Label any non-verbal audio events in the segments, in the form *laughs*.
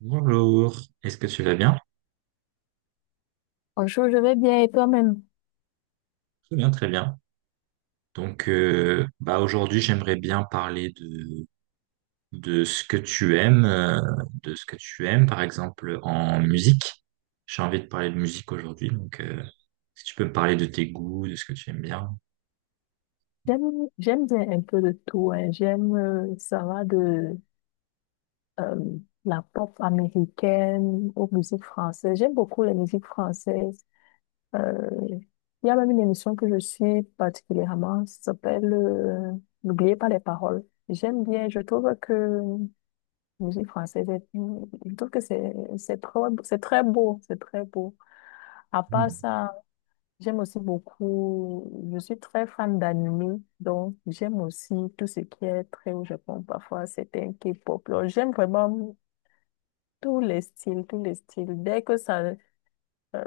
Bonjour, est-ce que tu vas bien? Bonjour, je vais bien et toi-même? Très bien, très bien. Donc, aujourd'hui, j'aimerais bien parler de ce que tu aimes, de ce que tu aimes, par exemple en musique. J'ai envie de parler de musique aujourd'hui, donc si tu peux me parler de tes goûts, de ce que tu aimes bien. J'aime, j'aime bien un peu de tout, hein. J'aime, ça va de euh, la pop américaine aux musiques françaises. J'aime beaucoup les musiques françaises. Euh, il y a même une émission que je suis particulièrement, ça s'appelle N'oubliez pas les paroles. J'aime bien, je trouve que la musique française, je trouve que c'est c'est très beau, c'est très beau. À part Mm. ça, j'aime aussi beaucoup, je suis très fan d'anime, donc j'aime aussi tout ce qui est très au Japon, parfois c'est un K-pop là. J'aime vraiment tous les styles, tous les styles. Dès que ça, euh,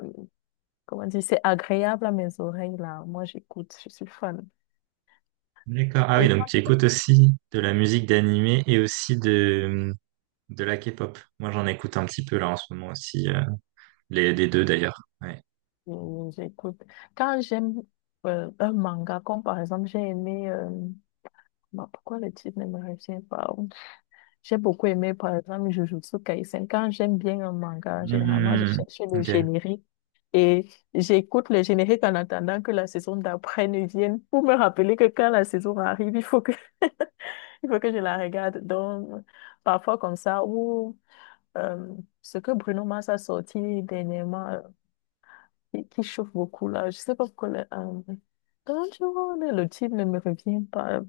comment dire, c'est agréable à mes oreilles, là, moi j'écoute, je suis fan. D'accord. Ah oui, Et donc toi, tu écoutes aussi de la musique d'animé et aussi de la K-pop. Moi, j'en écoute un petit peu là en ce moment aussi, les deux d'ailleurs. Ouais. J'écoute. Quand j'aime un manga, comme par exemple, j'ai aimé, bah, pourquoi le titre ne me revient pas? J'ai beaucoup aimé, par exemple, Jujutsu Kaisen. Quand j'aime bien un manga, généralement, je Hmm, cherche le ok. générique et j'écoute le générique en attendant que la saison d'après ne vienne pour me rappeler que quand la saison arrive, il faut que, *laughs* il faut que je la regarde. Donc, parfois comme ça, ou euh, ce que Bruno Mars a sorti dernièrement, qui chauffe beaucoup là, je sais pas pourquoi le, Don't you le titre ne me revient pas.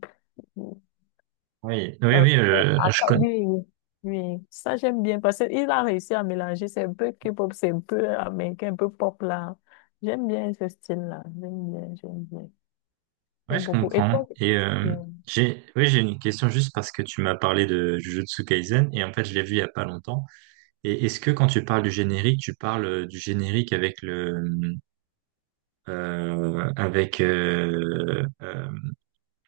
Oui, oui, Euh, oui, ouais, je attends, connais. oui, oui, oui. Ça j'aime bien parce qu'il a réussi à mélanger, c'est un peu K-pop, c'est un peu américain, un peu pop là. J'aime bien ce style-là, Ouais, j'aime je beaucoup. Et comprends. toi, Et euh, oui, j'ai une question juste parce que tu m'as parlé de Jujutsu Kaisen et en fait, je l'ai vu il y a pas longtemps. Et est-ce que quand tu parles du générique, tu parles du générique avec euh, avec euh, euh,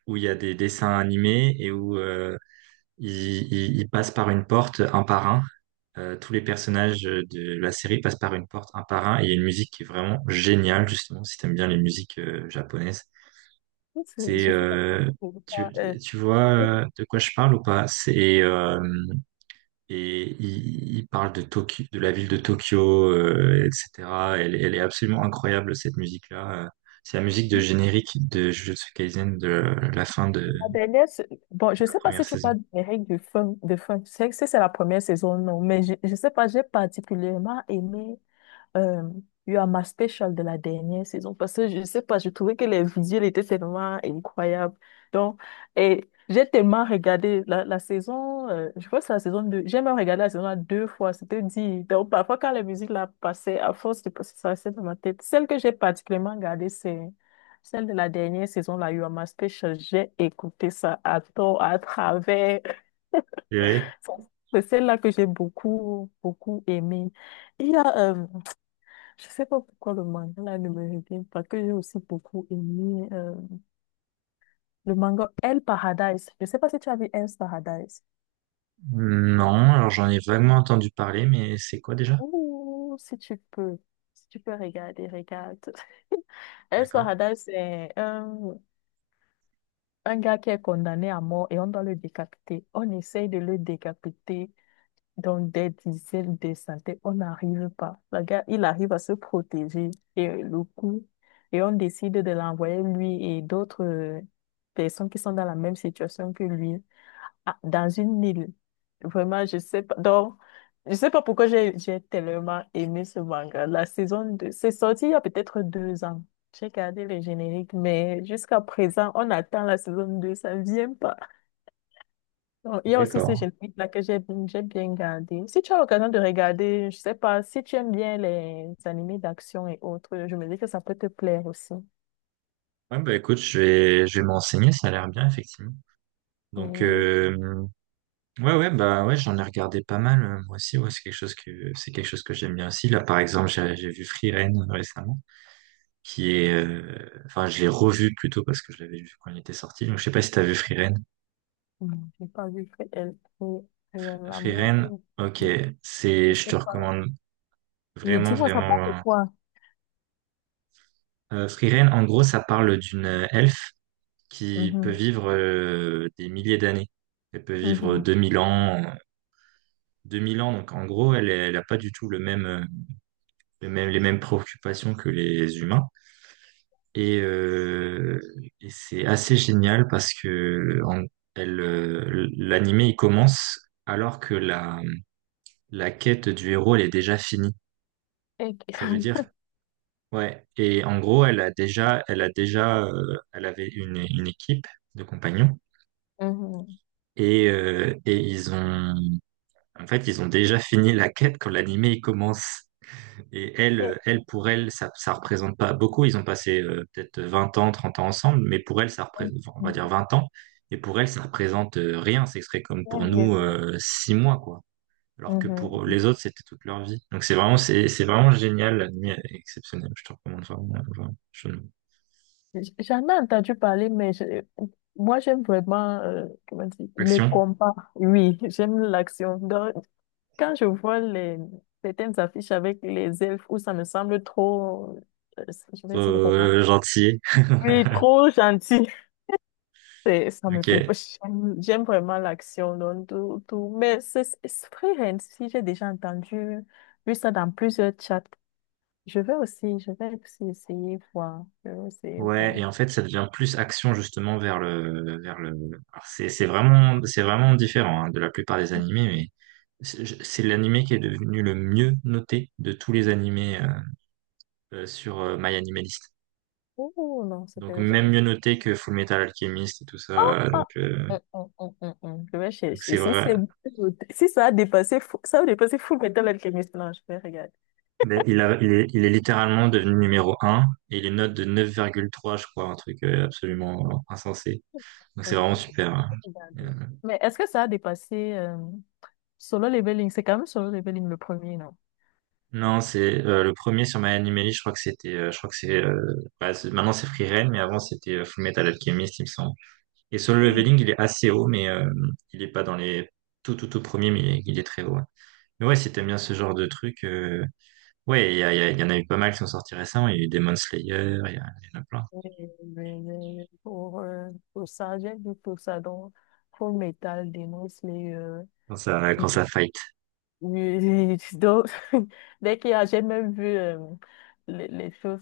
où il y a des dessins animés et où ils passent par une porte un par un. Tous les personnages de la série passent par une porte un par un. Et il y a une musique qui est vraiment géniale, justement, si t'aimes bien les musiques japonaises. C'est, je sais pas euh, si tu tu, parles, tu et- vois de quoi je parle ou pas? Et il parle de Tokyo, de la ville de Tokyo, etc. Elle est absolument incroyable, cette musique-là. C'est la musique de générique de Jujutsu Kaisen de la fin de, et de la dernière, bon, je la sais pas première si tu saison. parles des règles du funk, de funk, je sais que c'est la première saison, non, mais je sais pas, j'ai particulièrement aimé euh, eu à ma special de la dernière saison parce que je sais pas, je trouvais que les visuels étaient tellement incroyables. Donc, et j'ai tellement regardé la saison, je crois que c'est la saison deux, j'ai même regardé la saison 1 deux fois, c'était dit. Donc, parfois, quand la musique la passait, à force de passer, ça restait dans ma tête. Celle que j'ai particulièrement regardée, c'est celle de la dernière saison, la You Are My Special. J'ai écouté ça à tort, à travers. *laughs* C'est celle-là que j'ai beaucoup, beaucoup aimée. Il y a je sais pas pourquoi le manga là ne me revient pas, que j'ai aussi beaucoup aimé le manga El Paradise. Je sais pas si tu as vu El Paradise. Non, alors j'en ai vaguement entendu parler, mais c'est quoi déjà? Ouh, si tu peux, si tu peux regarder, regarde. *laughs* El D'accord. Paradise, c'est un gars qui est condamné à mort et on doit le décapiter. On essaye de le décapiter. Donc, des dizaines de centaines, on n'arrive pas. Le gars, il arrive à se protéger et et on décide de l'envoyer lui et d'autres personnes qui sont dans la même situation que lui dans une île. Vraiment, je sais pas. Donc, je sais pas pourquoi j'ai tellement aimé ce manga. La saison 2, c'est sorti il y a peut-être deux ans. J'ai gardé le générique, mais jusqu'à présent, on attend la saison 2, ça ne vient pas. Bon, il y a aussi ce D'accord. générique-là que j'ai bien gardé. Si tu as l'occasion de regarder, je sais pas, si tu aimes bien les animés d'action et autres, je me dis que ça peut te plaire aussi. Ouais, bah écoute, je vais me renseigner, ça a l'air bien, effectivement. Donc, Hum, ouais, ouais, bah ouais, j'en ai regardé pas mal, moi aussi, ouais, c'est quelque chose que j'aime bien aussi. Là, par exemple, j'ai vu Free Rein récemment, qui est, enfin, je l'ai revu plutôt parce que je l'avais vu quand il était sorti, donc je sais pas si t'as vu Free Rein. J'ai pas vu. Elle- Elle est là, Free moi, Rein, ok, c'est, je je sais te pas. recommande Oui, vraiment, dis-moi, ça parle de vraiment, quoi? Free Rein, en gros, ça parle d'une elfe qui peut Mhm, vivre des milliers d'années. Elle peut vivre mhm. 2000 ans, 2000 ans. Donc en gros, elle, elle a pas du tout le même, les mêmes préoccupations que les humains. Et, euh, et c'est assez génial parce que elle, l'animé il commence alors que la quête du héros elle est déjà finie. Et- Ça veut dire *laughs* ouais. Et en gros, elle a déjà, elle avait une équipe de compagnons. Mhm. Et ils ont En fait, ils ont déjà fini la quête quand l'animé il commence. Et Et- elle, ça représente pas beaucoup. Ils ont passé peut-être 20 ans, 30 ans ensemble, mais pour elle, enfin, on va dire Mhm. 20 ans. Et pour elle, ça représente rien. Ce serait comme Oui, pour oui, nous, oui. 6 mois, quoi. Alors que pour Mhm. les autres, c'était toute leur vie. Donc c'est vraiment, c'est vraiment génial. L'animé est exceptionnel. Je te recommande vraiment, vraiment, J- J'en ai entendu parler, mais moi, j'aime vraiment, comment dire, le Action. combat. Oui, *laughs* j'aime l'action. Donc, quand je vois certaines affiches avec les elfes où ça me semble trop, euh, je vais dire romantique. Gentil. Oui, *laughs* trop gentil. Ça me Ok. plaît pas. J'aime vraiment l'action, donc tout, tout. Mais c'est vrai, hein, si j'ai déjà entendu, vu ça dans plusieurs chats. Je vais aussi essayer voir. Je vais essayer Ouais, voir. et en fait, ça devient plus action justement vers vers le. Alors, c'est vraiment différent hein, de la plupart des animés, mais c'est c'est l'animé qui est devenu le mieux noté de tous les animés sur MyAnimalist. Oh non, c'est Donc pas... même mieux noté que Fullmetal Alchemist et tout Ah, ça. ah, Donc euh, hum. Je vais chercher. donc Si, c'est vrai. Si ça a dépassé, ça a dépassé Full Metal Alchemist, non, je vais regarder. Mais il est littéralement devenu numéro un et il est note de 9,3, je crois, un truc absolument insensé. Donc Je c'est vais vraiment super, hein. regarder. Euh, Mais est-ce que ça a dépassé Solo Leveling? C'est quand même Solo Leveling le premier, non? Non, c'est le premier sur My Anime je crois que c'était, je crois que c'est, bah, c'est- maintenant c'est Free Reign, mais avant c'était Fullmetal Alchemist, il me semble. Et Solo Hmm. Leveling, il est assez haut, mais il est pas dans les tout tout tout premiers, mais il est très haut, ouais. Mais ouais, si t'aimes bien ce genre de truc, ouais, il y en a eu pas mal qui sont sortis récemment. Il y a eu Demon Slayer, il y en a plein. Pour, pour ça, j'ai vu pour ça, donc Full Metal dénonce les, Quand ça fight. Donc, *laughs* dès qu'il y a, j'ai même vu les choses.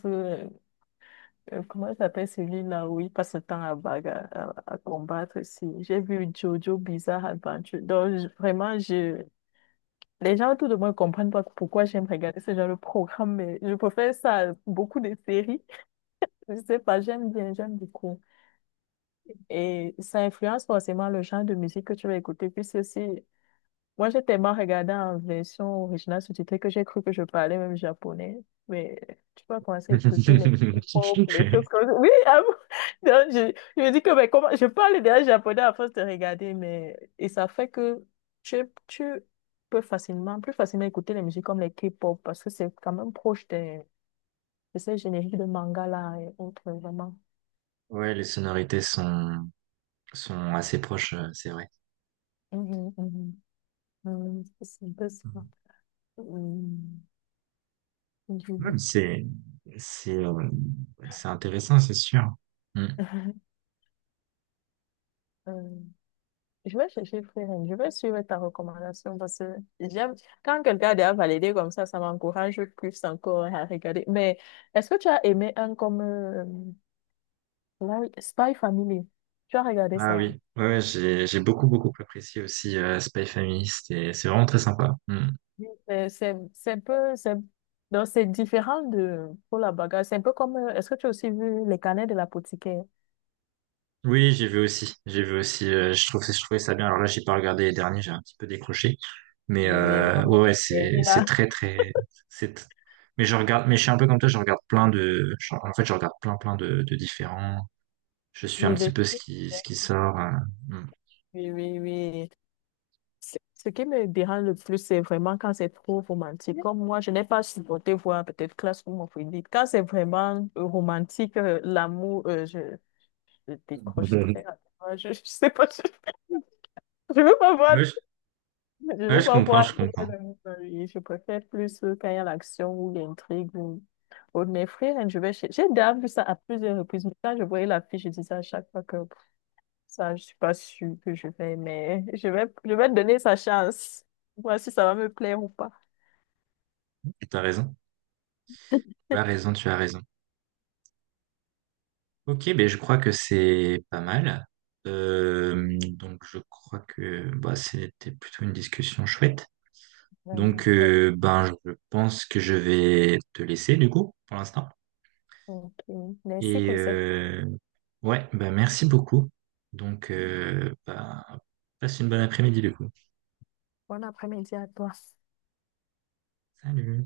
Comment s'appelle celui-là où il passe son temps à, à combattre aussi. J'ai vu Jojo Bizarre Adventure. Donc, vraiment, je... les gens autour de moi ne comprennent pas pourquoi j'aime regarder ce genre de programme, mais je préfère ça à beaucoup de séries. Je sais pas, j'aime bien, j'aime beaucoup. Et ça influence forcément le genre de musique que tu vas écouter. Puis c'est aussi moi, j'ai tellement regardé en version originale sous-titrée que j'ai cru que je parlais même japonais. Mais tu peux commencer à écouter les pop, les choses *laughs* comme ça. Oui, ah bon. *laughs* Donc, je me dis que mais comment... je parle déjà japonais à force de regarder. Mais... Et ça fait que tu, tu peux facilement, plus facilement écouter les musiques comme les K-pop parce que c'est quand même proche de, ces génériques de manga là et autres, vraiment. Ouais, les sonorités sont assez proches, c'est vrai. Mhm, mhm. Mhm, c'est un peu ça. Mhm. Ouais, Je- mais c'est, c'est, euh, c'est intéressant, c'est sûr. Mm. *laughs* euh, je vais chercher Freeline, je vais suivre ta recommandation parce que j'aime quand quelqu'un a déjà validé comme ça m'encourage plus encore à regarder. Mais est-ce que tu as aimé un comme Spy Family? Tu as regardé Ah ça? oui, ouais, ouais, j'ai beaucoup, beaucoup apprécié aussi Spy Family. C'est vraiment très sympa. Mm. Oui. C'est un peu, c'est donc c'est différent de pour la bagarre. C'est un peu comme, est-ce que tu as aussi vu Les Canets de l'apothicaire? Oui, j'ai vu aussi. J'ai vu aussi. Je trouvais ça bien. Alors là, j'ai pas regardé les derniers, j'ai un petit peu décroché. Mais Oui, oui, moi, ouais, ouais, j'ai aimé c'est là. très, très, c'est. tr- mais je regarde. Mais je suis un peu comme toi. Je regarde plein en fait, je regarde plein, plein de différents. Je suis un Oui, petit peu ce qui sort, mm. oui, oui, oui. Ce qui me dérange le plus, c'est vraiment quand c'est trop romantique. Comme moi, je n'ai pas supporté voir peut-être Classroom of. Quand c'est vraiment romantique, l'amour, je décroche très *laughs* rapidement. Je sais pas, *laughs* je veux pas voir, Ouais, je je ouais, veux je pas comprends, voir je de comprends. l'amour dans la vie. Je préfère plus quand il y a l'action ou l'intrigue ou de mes frères, hein, j'ai déjà vu ça à plusieurs reprises. Mais quand je voyais la fille, je disais à chaque fois que pff, ça, je suis pas sûre que je vais, mais je vais donner sa chance. Voir si ça va me plaire ou pas. T'as raison. Tu as raison, tu as raison. Ok, ben je crois que c'est pas mal. Donc je crois que bah, c'était plutôt une discussion chouette. Vraiment Donc pas. Ben je pense que je vais te laisser du coup pour l'instant. Ok. Merci Et pour cette ouais, ben merci beaucoup. Donc ben, passe une bonne après-midi du coup. bonne après-midi à toi. Salut.